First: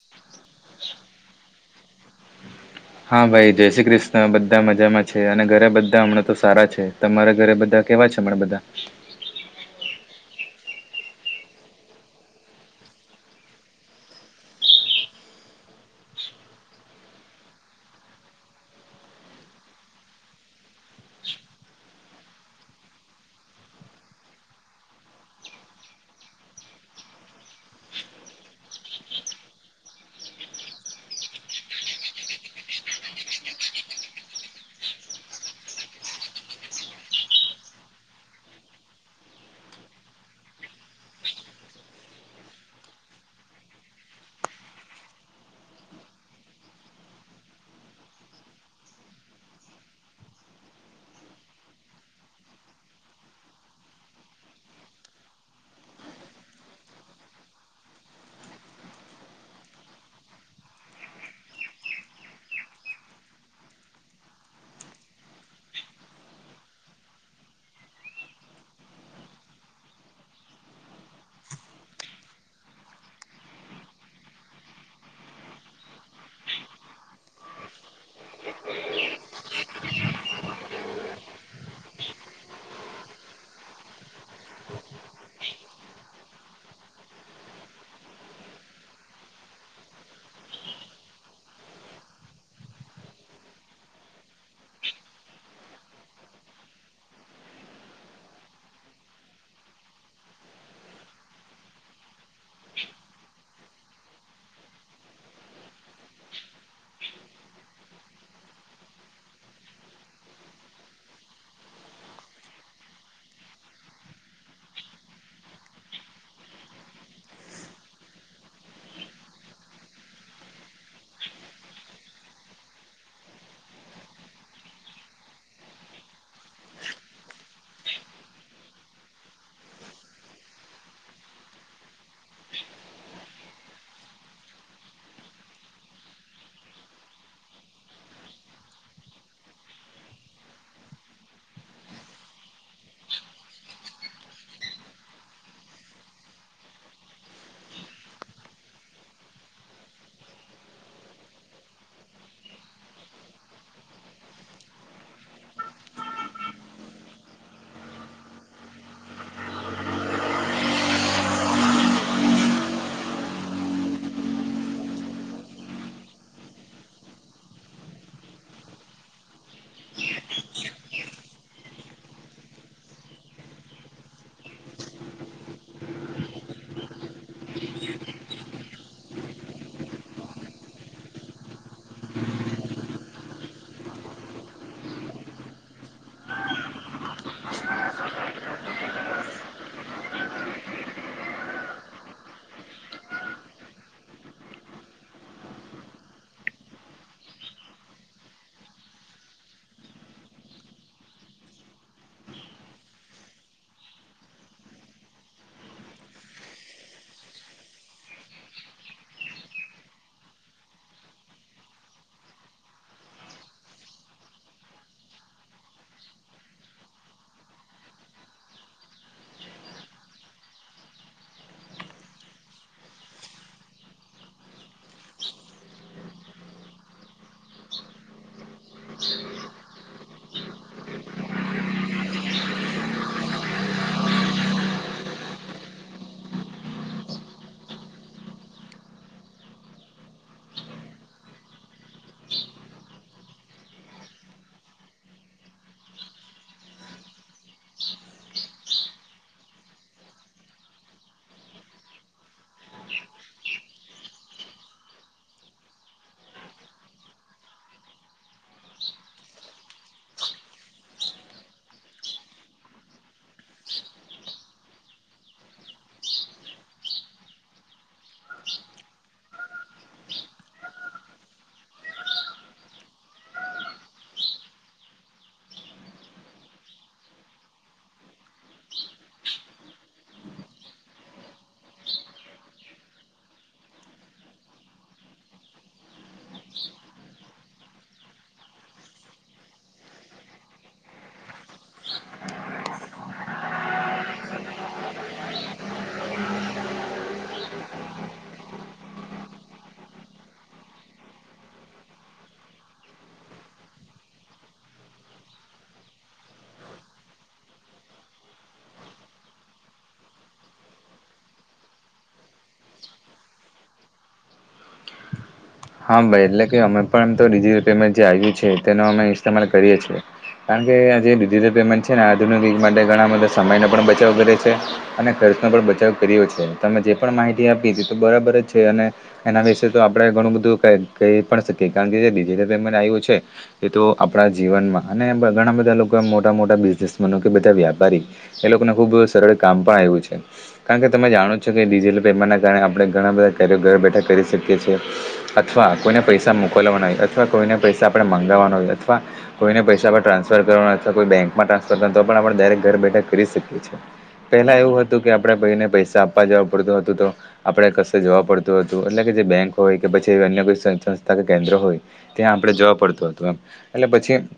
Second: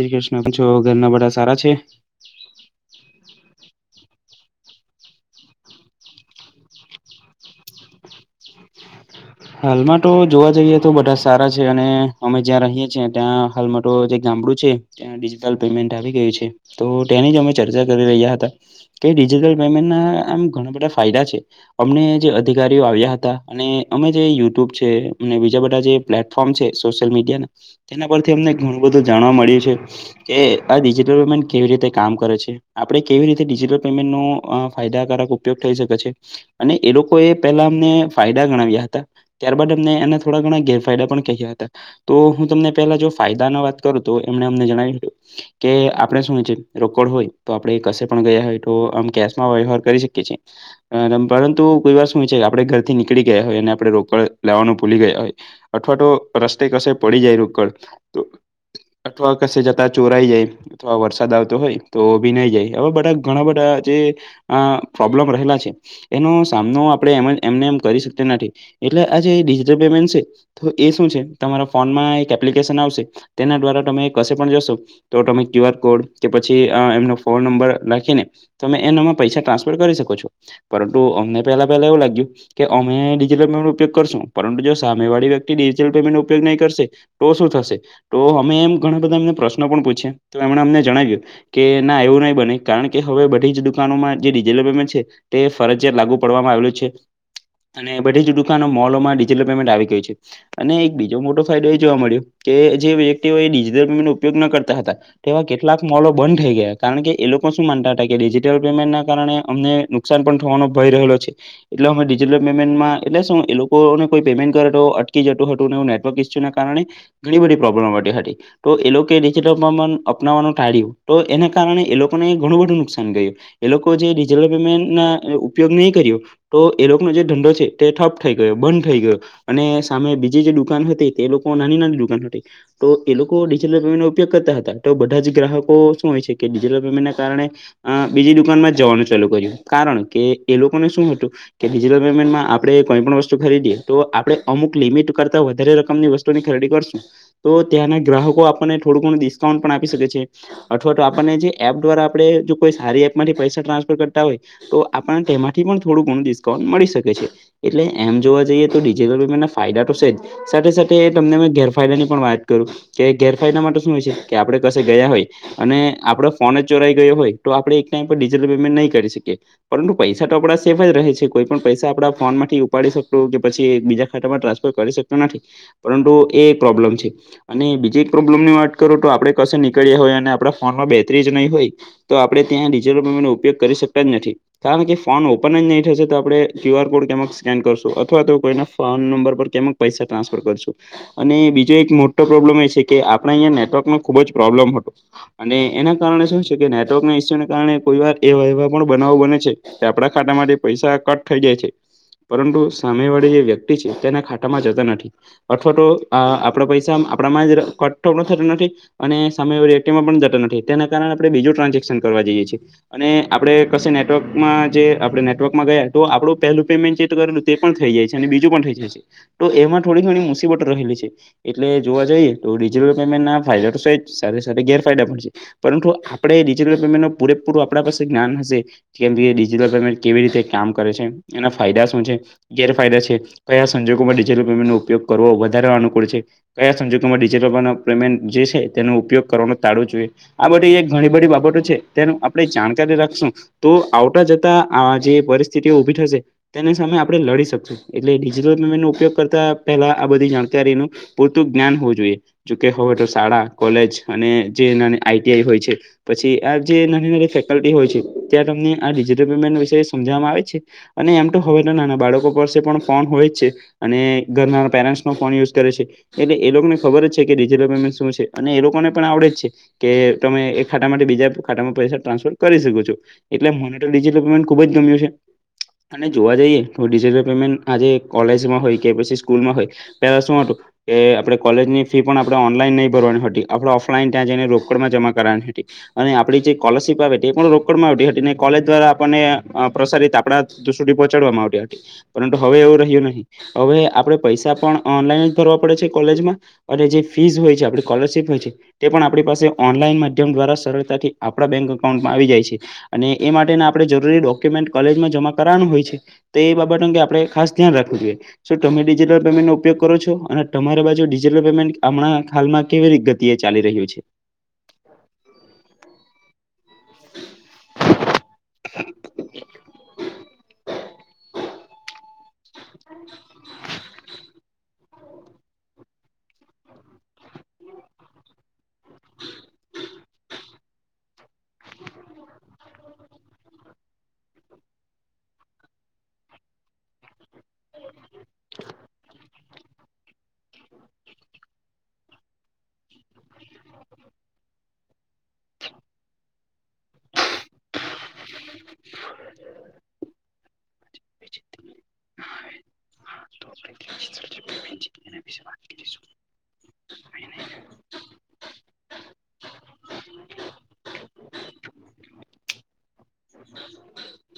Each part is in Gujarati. જે શ્રી કૃષ્ણ કેમ છો, ઘરના બધા સારા છે? હા, ભાઈ જય શ્રી કૃષ્ણ બધા મજામાં છે, અને ઘરે બધા હમણાં તો સારા છે, તમારા ઘરે બધા કેવા છે હમણાં બધા હાલમાં તો જોવા જઈએ તો બધા સારા છે, અને અમે જ્યાં રહીએ છીએ, ત્યાં હાલમાં તો જે ગામડું છે. ત્યાં ડિજિટલ પેમેન્ટ આવી ગયા છે તો તેની જ અમે ચર્ચા કરી રહ્યા હતા. કે ડિજિટલ પેમેન્ટના આમ ઘણા બધા ફાયદા છે. અમને જે અધિકારીઓ આવ્યા હતા, અને અમે જે યુટ્યુબ છે, અને બીજા બધા જે પ્લેટફોર્મ છે, સોશિયલમીડિયાને તેના પરથી અમને ઘણું બધું જાણવા મળ્યું છે, કે આ ડિજિટલ પેમેન્ટ કેવી રીતે કામ કરે છે, આપડે કેવી રીતે ડિજિટલ પેમેન્ટ ફાયદાકારક. ઉપયોગ થઈ શકે છે, અને એ લોકો એ પેલા અમને ફાયદા ગણાવ્યા ત્યારબાદ એમને એના થોડા ઘણા ગેરફાયદા પણ કહ્યા હતાં, તોહું તમને પેલા જો ફાયદાના વાત કરું તો એમને અમને જણાવ્યું તેમ કે આપણે શું છે, રોકડ હોય તો આપણેે કશે પણ ગયા હોય તો આમ કેશમાં વ્યવહાર કરી શકીએ, એ પરંતુ કોઈવાર શું છે, કે આપણેે ઘરથી નીકળી ગયા હોય. અને આપણે રોકડ લેવાનું ભૂલી ગયા હોય અથવા તો રસ્તે કશે પડી જાય રોકડ. અઠવા કશે જતા ચોરાઈ જાય, અથવા, વરસાદ આવતો હોય તો ભીંજાય જાય હવે બધા ઘણા બધા જે, આ પ્રોબ્લમ રહેલા છે, એનો સામનો આપણે એ એમને એમ કરી શકતા નથી. એટલે આજે ડિજિટલ પેમેન્ટ છે. તોએ શું છે, તમારા ફોનમાં એક એપ્લિકેશન આવશે તેના દ્વારા તમે કશે પણ જશો. તો તમે ક્યુ આર કોડ કે પછી એમનો ફોન નંબર નાખીને, તમે એનામાં પૈસા ટ્રાન્સફર કરી શકો છો, પરંતુ અમને પેલા પહેલા એવું લાગ્યું કે અમે ડિજિટલ ઉપયોગ કરશું પરંતુ જો સામે વાળી વ્યક્તિ ડિજટલ પેમેન્ટ ઉપયોગ નહીં કરશે તોશું થશે, તો અમે એમ ઘણા બધા એમને પ્રશ્નો પણ પૂછી તો એમણે અમને જણાવ્યું, કેના એવું નહીં બને કારણ કે હવે બધી જ દુકાનોમાં જે ડીજેલેમેન્ટ છે, તે ફરજિયાત લાગુ પડવામાં આવેલું છે, અને બધી જવું. દુકાનો, મોલમાં ડિજટલ પેમેન્ટ આવી ગયું છે. અને એક બીજો મોટો ફાયદોએ જોવા મળ્યો કે જે વ્યક્તી ઓ ડિજિટલ પેમેન્ટ નો ઉપયોગના કરતા હતાં. તેવા કેટલાક મોલો બંધ થઈ ગયા, કારણ કે એ લોકો શું માનતા હતા કે ડિજિટલ પેમેન્ટના કારણે અમને, નુકસાન પણ થવાનો ભય રહેલો છે, એટલે અમે ડિજિટલ પેમેન્ટમાં. એટલે શું એ લોકોને કોઈ પેમેન્ટ કરે તો અટકી જતું હતું ને એવું નેટવર્ક ઈસ્યુના કારણે, ઘણી બધી પ્રોબ્લેમ થતી હતી. તો એ લોકો ડિજેટલ પણ અપનાવવાનું ટાળ્યું, તો એના કારણે એ લોકોને ઘણું બધું નુકસાન ગયું. એ લોકો જે ડિજટલ પેમેન્ટ ના ઉપયોગ નહી કર્યો, તો એ લોકોનો જે ધંધો છે. તે ઠપ થઈ ગયો બંધ થઈ ગયો અને સામે બીજી જે દુકાન હતી, તે લોકો નાની નાની દુકાન હતી. તો એ લોકો ડિજિટલ પેમેન્ટો નો ઉપયોગ કરતા હતા, તો બધા જ ગ્રાહકો શું હોય છે, કે ડિજિટલ પેમેન્ટના કારણે.. અ બીજી દુકાનમાં જવાનું ચાલુ કર્યું, કારણ કે એ લોકોને શું હતું, કે ડિજિટલ પેમેન્ટમાં. આપણે કોઈ પણ વસ્તુ ખરીદીએ, તો આપણે અમુક લિમિટ કરતા વધારે રકમની વસ્તુની ખરીદી કરશું. તો ત્યાંના ગ્રાહકો આપણને થોડું ઘણું ડિસ્કાઉન્ટ પણ આપી શકે છે. અથવા તો આપણને જે એપ દ્વારા આપણે જો કોઈ સારી એપ માંથી પૈસા ટ્રાન્સફર કરતા હોય. તો આપણને તેમાંથી પણ થોડું ઘણું ડિસ્કાઉન્ટ મળી શકે છે. એટલે એમ, જોવા જઈએ તો ડિજિટલ પેમેન્ટના ફાયદા તો છે જ. સાથે સાથે એ તમને મે ગેરફાયદા ની પણ વાત કરું. કે ગેરફાયદા માટે શું હોય છે, કે આપડે કશે ગયા હોય. અને આપડો ફોન જ ચોરાઈ ગયો હોય, તો આપડે એક ટાઈમ પર ડિજિટલ પેમેન્ટ નહી કરી શકીએ. પરંતુ, પૈસા તો આપણા સેફ જ રહે છે, કોઈ પણ પૈસા આપડા ફોનમાં. ઉપાડી શકતો કે પછી, બીજા ખાતામાં ટ્રાન્સફર કરી શકતો નથી, પરંતુ એ પ્રોબ્લેમ છે. અને બીજી એક પ્રોબ્લેમ ની વાત કરું, તો આપડણે કશે નીકળ્યા હોય અને આપડા ફોનમાં બેટરી જ નહીં હોય. તો આપણે ત્યાં ડિજિટલ પેમેન્ટનો ઉપયોગ કરી શકતા જ નથી. કારણ કે ફોન ઓપન જ નહીં થશે, તો આપણે ક્યુઆર કોડ કે [inaudible] સ્કેન કરશું અથવા તો કોઈના ફોન નંબર પર કેમક પૈસા ટ્રાન્સફર કરશું. અને બીજો એક મોટો પ્રોબ્લમ એ છે, કે આપણે અહીંયા નેટવર્કનો ખુબ જ પ્રોબ્લમ હતો. અને એના કારણે શું છે, કે નેટવર્કના ઇસ્યુને કારણે કોઈ વાર એવા એવા પણ બનાવો બને છે. કે આપડા ખાતામાંથી પૈસા કટ થઇ જાય છે. પરંતુ સામેવાળી જે વ્યક્તિ છે, તેના ખાટામાં જતા નથી. અથવા તો આપણા પૈસા આપણામાં જ કટ થતો નથી. અને સામેવાળી વ્યક્તિમાં પણ જતા નથી. તેના કારણે આપણે બીજું ટ્રાન્ઝેક્સન કરવા જઈએ છી. અને આપણે કશે નેટવર્કમાં જે આપણે નેટવર્કમાં ગયા તો આપણું પહેલું પેમેન્ટ જે તો [inaudible] તે પણ થઈ જાય છે. અને બીજું પણ થઈ જાય છે. તો એમાં થોડી ઘણી મુસીબતો રહેલી છે. એટલે જોવા જઈએ, તો ડિજિટલ પેમેન્ટના ફાયદા તો સેજ સાથે સાથે ગેરફાયદા પણ છે. પરંતુ, આપણે ડિજિટલ પેમેન્ટનો પૂરેપૂરું આપણા પાસે જ્ઞાન હશે. કેમ કે ડિજિટલ પેમેન્ટ કેવી રીતે કામ કરે છે, એના ફાયદા શ શું છે, ગેરફાયદા છે. કયા સંજોગોમાં ડિજિટલ પેમેન્ટનો ઉપયોગ કરવો વધારે અનુકૂળ છે. કયા સંજોગોમાં ડિજટલ પેમેન્ટ જે છે, તેનો ઉપયોગ કરવાનો ટાળવો જોઈએ. આ બધી એક ઘણી બધી બાબતો છે, તેનું આપણે જાણકારી રાખશું. તો આવતા જતા આ જે પરિસ્થિતિઓ ઉભી થશે. તેની સામે આપણે લડી શકશું. એટલે ડિજિટલ પેમેન્ટનો ઉપયોગ કરતાં પહેલાં આ બધી જાણકારીનો પૂરતું જ્ઞાન હોવું જોઈએ. જોકે હવે તો શાળા, કોલેજ અને જે નાની આઈટીઆઈ હોય છે. પછી, આ જે નાની નાની ફેકલ્ટી હોય છે, ત્યાં તમને આ ડિજિટલ પેમેન્ટ વિશે સમજવામાં આવે છે. અને એમ, તો હવે નાના બાળકો પાસે પણ ફોન હોય જ છે. અને ઘરના પેરેન્ટ ફોન યુઝ કરે છે. એટલે એ લોકોને ખબર જ છે, કે ડિજિટલ પેમેન્ટ શું છે, અને એ લોકોને પણ આવડે જ છે. કે, તમે એક ખાતામાંથી બીજા ખાતામાં પૈસા ટ્રાન્સફર કરી શકો છો. એટલે મને તો ડિજિટલ પેમેન્ટ ખુબ જ ગમ્યું છે. અને જોવા જઈએ, તો ડિજિટલ પેમેન્ટ આજે કોલેજમાં હોય કે પછી સ્કૂલમાં હોય પેલા શું હતું કે આપણેે કોલેજની ફી પણ આપણે ઓનલાઈન નહી ભરવાની હતી, આપણે ઓફલાઈન ત્યાં જઈને રોકડમાં જમા કરવાની હતી. અને આપણી જે સ્કોલરશીપ આવે તે પણ રોકડમાં આવતી હતી ને કોલેજ દ્વારા આપણને પ્રસારિત આપણા [inaudible] સુધી પહોંચાડવામાં આવતી હતી. પરંતુ હવે એવું રહ્યું નહી. હવે આપણે પૈસા પણ ઓનલાઈન જ ભરવા પડે છે કોલેજમાં. અને જે ફીઝ હોય છે, આપણી સ્કોલરશીપ હોય છે. તે પણ આપણી પાસે ઓનલાઈન માધ્યમ દ્વારા સરળતાથી આપણા બેંક અકાઉન્ટમાં આવી જાય છે. અને એ માટેના આપણે જરૂરી ડોક્યુમેન્ટ કોલેજમાં જમા કરવાનું હોય છે. તે એ બાબત અંગે આપણે ખાસ ધ્યાન રાખવું જોઈએ. શું તમે ડિજિટલ પેમેન્ટનો ઉપયોગ કરો છો? અને તમારી બાજુ ડિજિટલ પેમેન્ટ હમણાં હાલમાં કેવી રીત ગ તીએ ચાલી રહ્યું છે? હા, ભાઈ એટલે કે અમે પણ તો ડિજટલ પેમેન્ટ જે આવ્યું છે તેનો અમે ઇસ્તેમાલ કરીએ છીએ. કારણ કે આજે ડિજિટલ પેમેન્ટ છે ને આધુનિક યુગ માટે ઘણા બધા સમયનો પણ બચાવ કરે છે. અને ખર્ચનો પણ બચાવ કર્યો છે. તમે જે પણ માહિતી આપી તે તો બરાબર જ છે અને એના વિશે તો આપણે ઘણું બધું કહી કહી પણ શકીએ. કારણ કે જે ડિજિટલ પેમેન્ટ આવ્યું છે એ તો આપણા જીવનમાં અને ઘણા બધા લોકો આમ મોટા મોટા બિઝનેસમેનો કે બધા વ્યાપારી એ લોકોને ખુબ સરળ કામ પણ આવ્યું છે. કારણ કે તમે જાણો જ છો કે ડિજિટલ પેમેન્ટના કારણે આપણે ઘણા બધા કાર્યો ઘરે બેઠા કરી શકીએ છીએ. અથવા કોઈને પૈસા મોકલવાના હોય, અથવા કોઈને પૈસા આપણે મંગાવાના હોય અથવા કોઈને પૈસા આપણે ટ્રાન્સફ કરવાના અથવા કોઈ બેંકમાં ટ્રાન્ફર કરવા તો પણ આપણે ડાયરેક્ટ ઘર બેઠા કરી શકીએ. પહેલા એવું હતું કે આપણે ભાઈને પૈસા આપા જવા પડતું હતું, તો આપણે કશે જોવા પડતું હતું એટલે કે જે બેંક હોય કે પછી અન્ય કોઈ કે કેન્દ્ર હોય, ત્યાં આપણે જવા પડતું હતું એમ એટલે પછી એમ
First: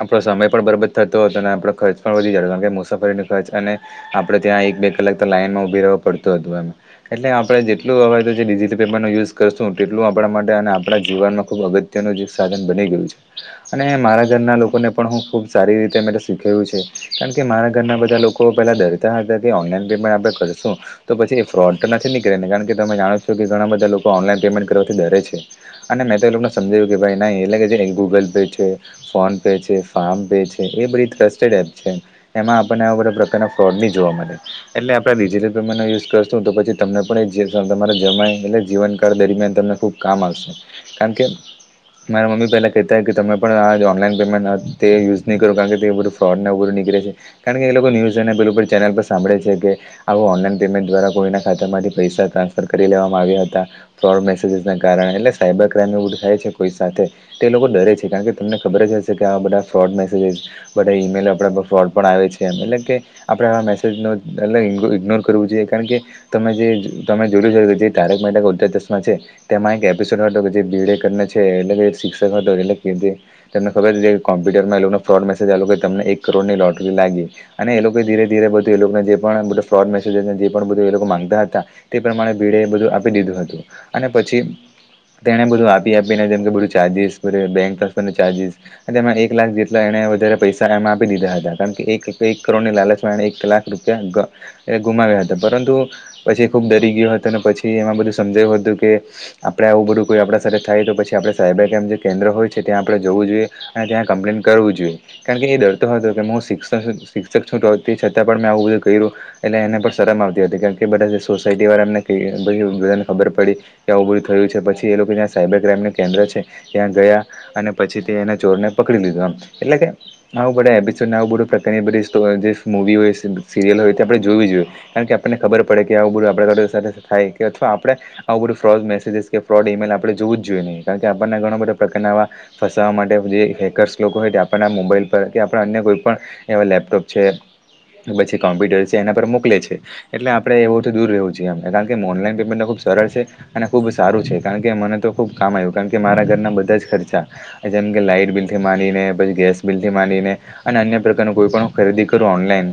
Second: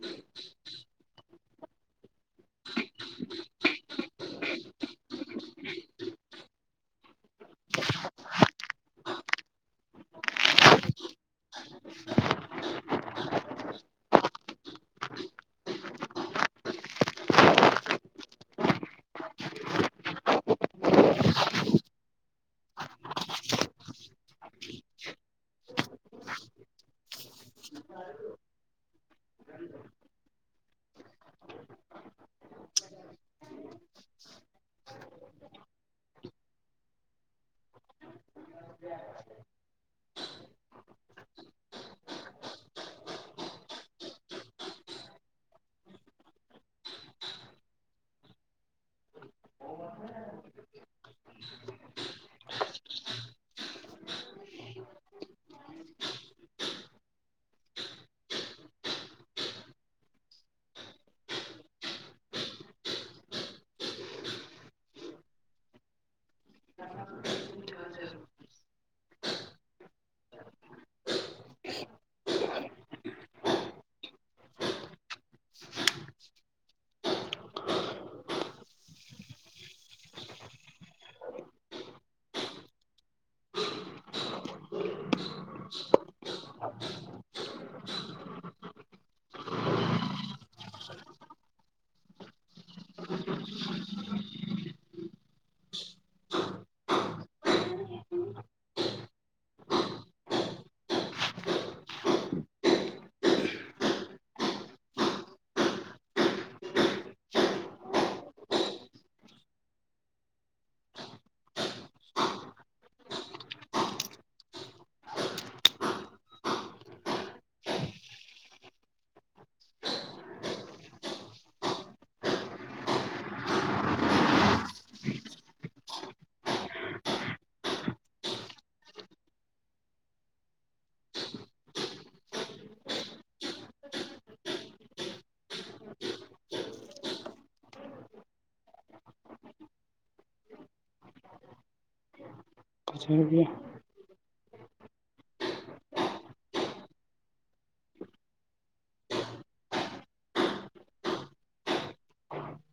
આપણો સમય પણ બરાબર થતો હતો અને આપણો ખર્ચ પણ વધી જતો કારણ કે મુસાફરીનો ખર્ચ અને આપણે ત્યાં, એક બે લાઈનમાં ઉભી રહેવું પડતું હતું એમ. એટલે આપણે જેટલું હવે તો જે ડિજિટલ પેમેન્ટો યુઝ કરશું તેટલું આપણા માટે અને આપણા જીવનમાં ખુબ અગત્યનું જે સાધન બની ગયું છે. અને મારા ઘરના લોકોને પણ હું ખૂબ સારી રીતે મે શીખવ્યું છે કારણ કે મારા ઘરના બધા લોકો પહેલા દર ત્યા કે ઓનલાઈન પેમેન્ટ આપણે કરીશું તો પછી એ ફ્રોડ તો નથી નીકળેને કારણ કે તમે જાણો છો કે ઘણા બધા લોકો ઓનલાઈન પેમેન્ટ કરવાથી ડરે છે અને મેં તો એ લોકોને સમજાવ્યું કે ભાઈ નય એટલે કે જે ગૂગલ પે છે ફોન પે છે, ફમ પે છે એ બધી ટ્રસ્ટેડ એપ છે. એમાં આપણને આ બધા પ્રકારના ફ્રોડ બીની જોવા મળે એટલે આપણે ડિજિટલ પેમેન્ટનો યુઝ કરશું તો પછી તમને પણ તમારે જમાય. એટલે જીવનકા્ળ દરમિયાન તમને ખુબ કામ આવશે કારણ કે મારા મમ્મી પહેલાં કહેતાય કે તમે પણ આ ઓનલાઈન પેમેન્ટ તે યુઝ નહીં કરો. કારણ કે તે બધું ફંડને એવુ બધુ નીકળે છે. કારણ એ લોકો ન્યૂઝ એને પેલું ઉપર ચેનલ પર સાંભળે છે કે આવું ઓનલાન પેમેન્ટ દ્વારા કોઈના ખાતામાંથી પૈસા ટ્રાન્સફર કરી લેવામાં આવ્યા હતા ફ્રોડ મે કારણે એટલે સાયબર ક્રાઈમવ થાય છે કોઈ સાથે તે લોકો ડરે છે કારણ કે તમને ખબર જ હશે, કે આ બધા ફ્રોડ મેસેજસ બધા ઈમેલ ફ્રોડ પણ આવે છે એમ કે આપણે આવા મેસેજનો ઇગ્નોર કરવો જોઈએ કારણ કે તમે જે તમે જોયું છો કે જે તારક મેહતા ઉલટા ચશમા છે તેમાં એક એપિસોડ હતો કે જે બી કરને છે એટલે શિક્ષક હતો એટલે કે જે તમને ખબર જ કે કોમ્પ્યુટરમાં એ લોકોને ફ્રોડ મેસેજ આવે કે તમને એક કરોડની લોટરી લાગી અને એ લોકોએ ધીરે ધીરે બધું એ લોકોને જે પણ બધો ફ્રોડ મેસેજને જે પણ બધું એ લોકો માંગતા હતા તે પ્રમાણે ભીડે એ બધું આપી દીધું હતું અને પછી તેને બધું આપી આપીને જેમ બધું ચાર્જિસ બેંક પાનું ચાર્જિસ અને તેમાં એક લાખ જેટલા એને વધારે પૈસા એમાં આપી દીધા હતા. કારણ કે એક, એક કરોડની લાલચમાં એ એક લાખ કૃપ્યા [unintelligible] એ ગુમાવ્યા હતા પરંતુ પછી ખૂબ ડરી ગયો હતો અને પછી એમાં બધું સમજાયું હતું કે આપણે આવું બધું કોઈ આપણા સાથે થાય તો, પછી આપણે સાહેબાઈ કેમ જે કેન્દ્ર હોય છે, ત્યાં આપણેે જવું જોઈએ અને ત્યાં કમ્પ્લેન કરવું જોઈએ. કારણ કે જે ડરતો હતો શિક્ષક શિક્ષક છૂટોતી છતાં પણ મેં આવું બધું કર્યું એને એને પણ શરમ આવતી હતી કેમ કે બધા સોસાયટી વાળા એમને બધાને ખબર પડી. ત્યા આવૂ બધૂ થયું છે પછી એ લોકો જ્યાં સાયબર ક્રાઈમ નું કેન્દ્ર છે ત્યાં ગયા અને પછી તે એના ચોરને પકડી લીધો એટલે કે આવું બધા એપિસોડ આવું બધું પ્રકારની બધી જે મૂવી હોય સિરિયલ હોય તે આપડે જોવી જોઈએ કારણ કે આપણને ખબર પડે કે આ આવું બધું આપડી સાથે થાય કે અથવા આપડે આવું બધું ફ્રોઝ મેસેજસ કે ફ્રોડ ઇમેઈલ આપડે જોવુજ જોઈએ નહીં કારણ કે આપણને ઘણા બધા પ્રકારના આવા ફસાવવા માટે જે હેકર્સ લોકો હોય તે આપણા મોબાઈલ પર કે આપણા અન્ય કોઈ પણ એવા લેપટોપ છે, પછી કમ્પ્યુટર છે એના પર મોકલે છે એટલે આપણે એ બહુ દૂર રહેવું છે. કારણ કે ઓનલાઈન પેમેન્ટ ખુબ સરળ છે ખુબ સારું છે કારણ કે મને તો ખુબ કામ આવ્યું કારણ કે મારા ઘરના બધા જ ખર્ચા જેમ કે લાઈટ બિલ થી માંડીને પછી ગેસ બિલ થી માંડીને અને અન્ય પ્રકાર ન કોઈ પણ ખરીદી કરું ઓનલાઈન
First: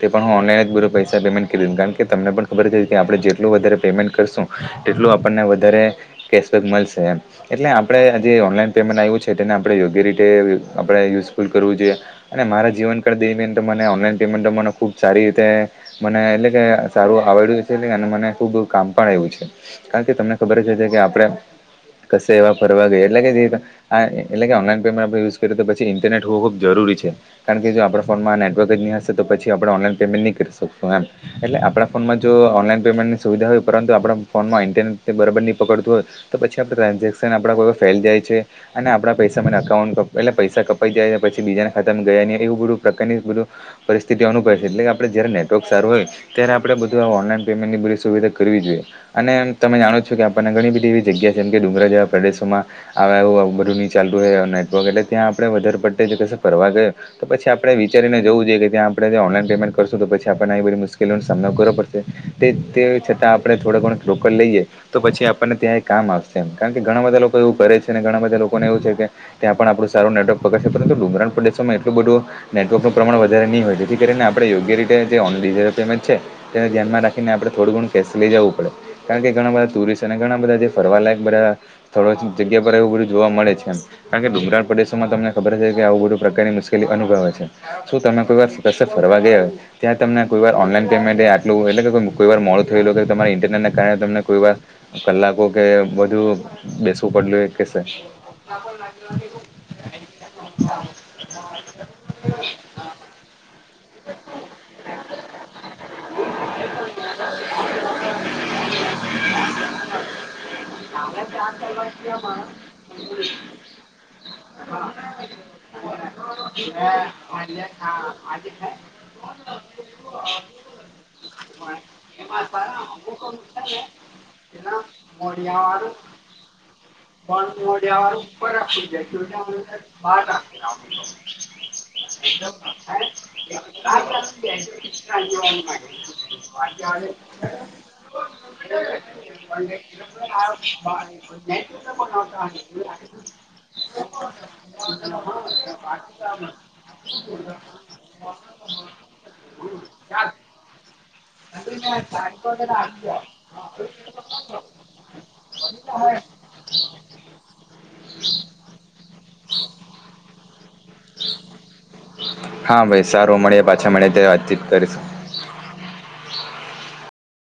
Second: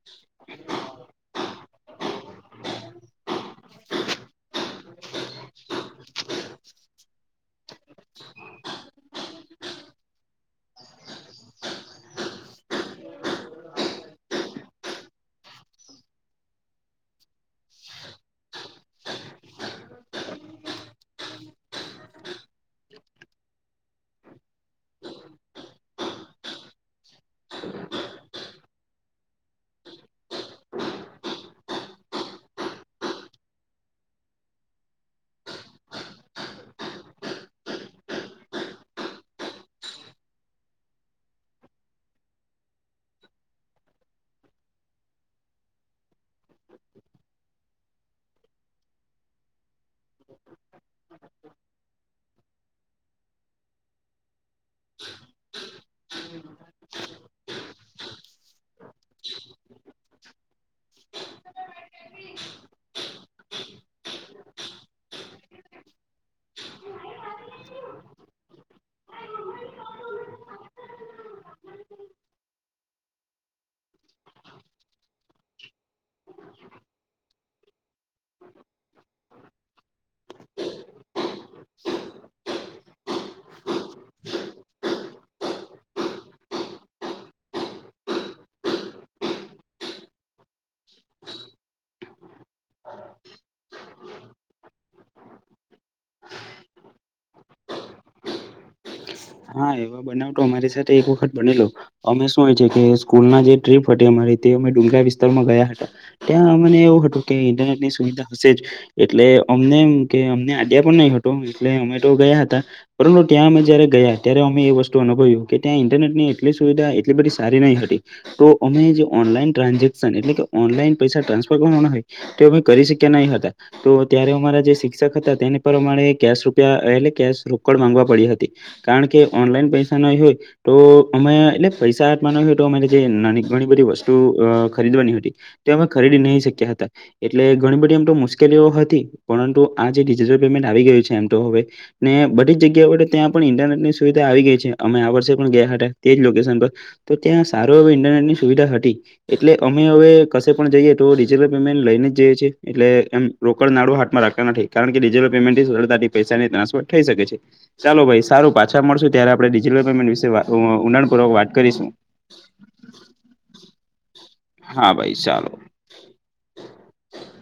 તે પણ હુ ઓનલાઈન જ ભરુ પૈસા પેમેન્ટ કરી દી કારણ કે તમને પણ ખબર કે આપણે જેટલું વધારે પેમેન્ટ કરશું. તેટલું આપણને વધારે કેશબેક મલશે એમ એટલે આપણે આ જે ઓનલાઈન પેમેન્ટ આવ્યું છે, તેને આપણે યોગ્ય રીતે આપણે યુઝફુલ કરવું જોઈએ. અને મારા જીવનકાળ દરમિયાન તો મને ઓનલાઈન પેમેન્ટ મને ખુબ સારી રીતે મને એટલે કે સારું આવડ્યું છે, અને મને ખુબ કામ પણ આવ્યું છે. કારણ તમને ખબર જ હશે કે આપડે કશે એવા ફરવા ગયા એટલે કે [unintelligible] આ એટલે કે ઓનલાઈન પેમેન્ટ આપડે યુઝ કરીયુ તો પછી ઇન્ટરનેટ હોવું ખુબ જરૂરી છે. કારણ કે જો આપડા ફોનમાં નેટવર્ક જ ની હશે તો પછી આપણે ઓનલાઈન પેમેન્ટ ની કરી શકશું એમ એટલે આપણા ફોનમાં જો ઓનલાઈન પેમેન્ટની સુવિધા હોય પરંતુ આપણા ફોનમાં ઈ તેને તે બરાબર ની પકડતું હોય તો પછી આપણા ટ્રાન્ઝેક્શન આપડા કોય વાર ફેલ જાય છે. અને આપણા પૈસા મને અકાઉન્ટ એટલે પૈસા કપાઈ ગયા પછી બીજાના એવું બધું પ્રકારની બધુ પરિસ્થિતિ અનુભય છે એટલે કે આપણે જ્યારે નેટર્ક સારું હોય ત્યારે આપડે બધું ઓનલાઈન પેયમેન્ટની બધી સુવિધા કરવી જોઈએ અને તમે જાણો છો કે આપણને ઘણી બધી એવી જગ્યા જેમકે ડુંગરા જેવા પ્રદેશોમાં આવે આવુ આવુ બધું ની ચાલતુ નેટવર્ક એટલે ત્યાં આપડે વધારે પડતે જ કશે ફરવા ગયા તો પછી આપણે વિચારીને જવું જોઈએ કે ત્યાં આપણે ઓનલાઈન પેયમેન્ટ કરશું તો પછી આપણેને આવી બધી મુશ્કેલીઓનો સામનો કરી પડશે તે તે છતાં આપડે થોડો ઘણો રોકડ લઈએ તો પછી આપણને ત્યાં એ કામ આવશે એમ કારણ કે ઘણા બધા લોકો એવું કરે છે, ઘણા બધા લોકોને એવું છે, કે ત્યાં પણ આપણું સારું નેટવર્ક પકડશે પરંતુ ડુંમગરાણ પ્રદેશોમાં એટલું બધું નેટવર્કનું પ્રમાણે વધારે ની હોય જેથી કરીને આપણે યોગ્ય રીતે જે ઓન ડીજીટલ પેમેન્ટ છે. તેને ધ્યાનમાં રાખીને આપણે થોડું ઘણું કેશ લઈ જવું પડે કારણ કે ઘણા બધા ટુરિસ્ટ અને ઘણા બધા જે ફરવાલાયક બધા સ્થળો જગ્યા પર એવું બધું જોવા મળે છે, એમ કારણ કે ડુગરાન પ્રદેશોમાં તમને ખબર હશે કે આવું બધુ પ્રકારની મુશ્કેલી અનુભવે છે. શું તમે કોઈ વાર કશે ફરવા ગયા હોય ત્યાં તમને કોઈ વાર ઓનલાઈન પેયમેન્ટ આટલું એટલે કે કોઈ વાર મોડુ થયલુ કે તમારે ઈનટ કારણે તમને કોઈ વાર કલાકો કે વધું બેસવું પડેલું કશે? હા એવા બનાવ તો અમારી સાથે એક વખત બનેલો અમે શું હોય છે, કે સ્કૂલના જે ટ્રીપ હતી અમારી તે અમે ડુંગરાણ વિસ્તારમાં ગયા હતા. ત્યાં અમને એવું હતું કે ઇન્ટરનેટની સુવિધા હશે જ એટલે અમને એમ કે અમને આડ્યા પણ નય હતો એટલે અમે તો ગયા હતા. પર ત્યાં અમે જયારે ગયા ત્યારે અમે એ અનુભવ્યું ત્યાં ઇન્ટરનેટની એટલી સુવિધા એટલી બધી સારી નઈ હતી. તો અમે જે ઓનલાઈન ટ્રાન્ઝેક્શન એટલે કે ઓનલાઈન પૈસા ટ્રાન્સફર કરવાના હોય. તે અમે કરી શક્યા નહીં હતા. તો ત્યારે અમારા જે શિક્ષક હતા તેને પર અમારે કેશ રૂપિયા એટલે કેશ રોકડ માંગવા પડી હતી. કારણ કે ઓનલાઈન પૈસા નય હોય તો અમે એટલે પૈસા હાથમા નય તો અમારી જે નાની ઘણી બધી વસ્તુ અ ખરીદવાની હતી તો અમે ખરીદી નહી શક્યા હતા એટલે બધી એમ તો મુશ્ મુકેલીઓ હતી પરંતુ આ જે ડિજિટલ પેમેન્ટ આવી ગયું છે, એમ તો હવે ને બધી જગ્યાઓ ત્યાં પણ ઇન્ટરનેટ ની સુવિધા આવી ગઈ છે, અમે આ વર્ષે પણ ગયા હતા તેજ લોકેશન પર તો ત્યાં સારો એવો ઇન્ટનેટની સુવીધા હતી. એટલે અમે અવે કશે પણ જઈએ તો ડિજટલ પેમેન્ટ લઈને જઈએ છીએ એટલે એમ રોકડ નાડું હાથમાં રાંખતા નથી કારણ કે ડિજિટલ પેમેન્ટની સરળતાથી પૈસાની ટ્રાન્ફર થઈ શકે છે, ચાલો ભાઈ સારું પા છા મળશું ત્યાંરે આપણે ડિજિટલ પેમેન્ટ વિશે વા ઉઊંડાણપૂર્વક વાત કરીશું. હા ભાઈ સારું મળીએ પાછા મળીએ ત્યારે વા હા ભાઈ ચાલો.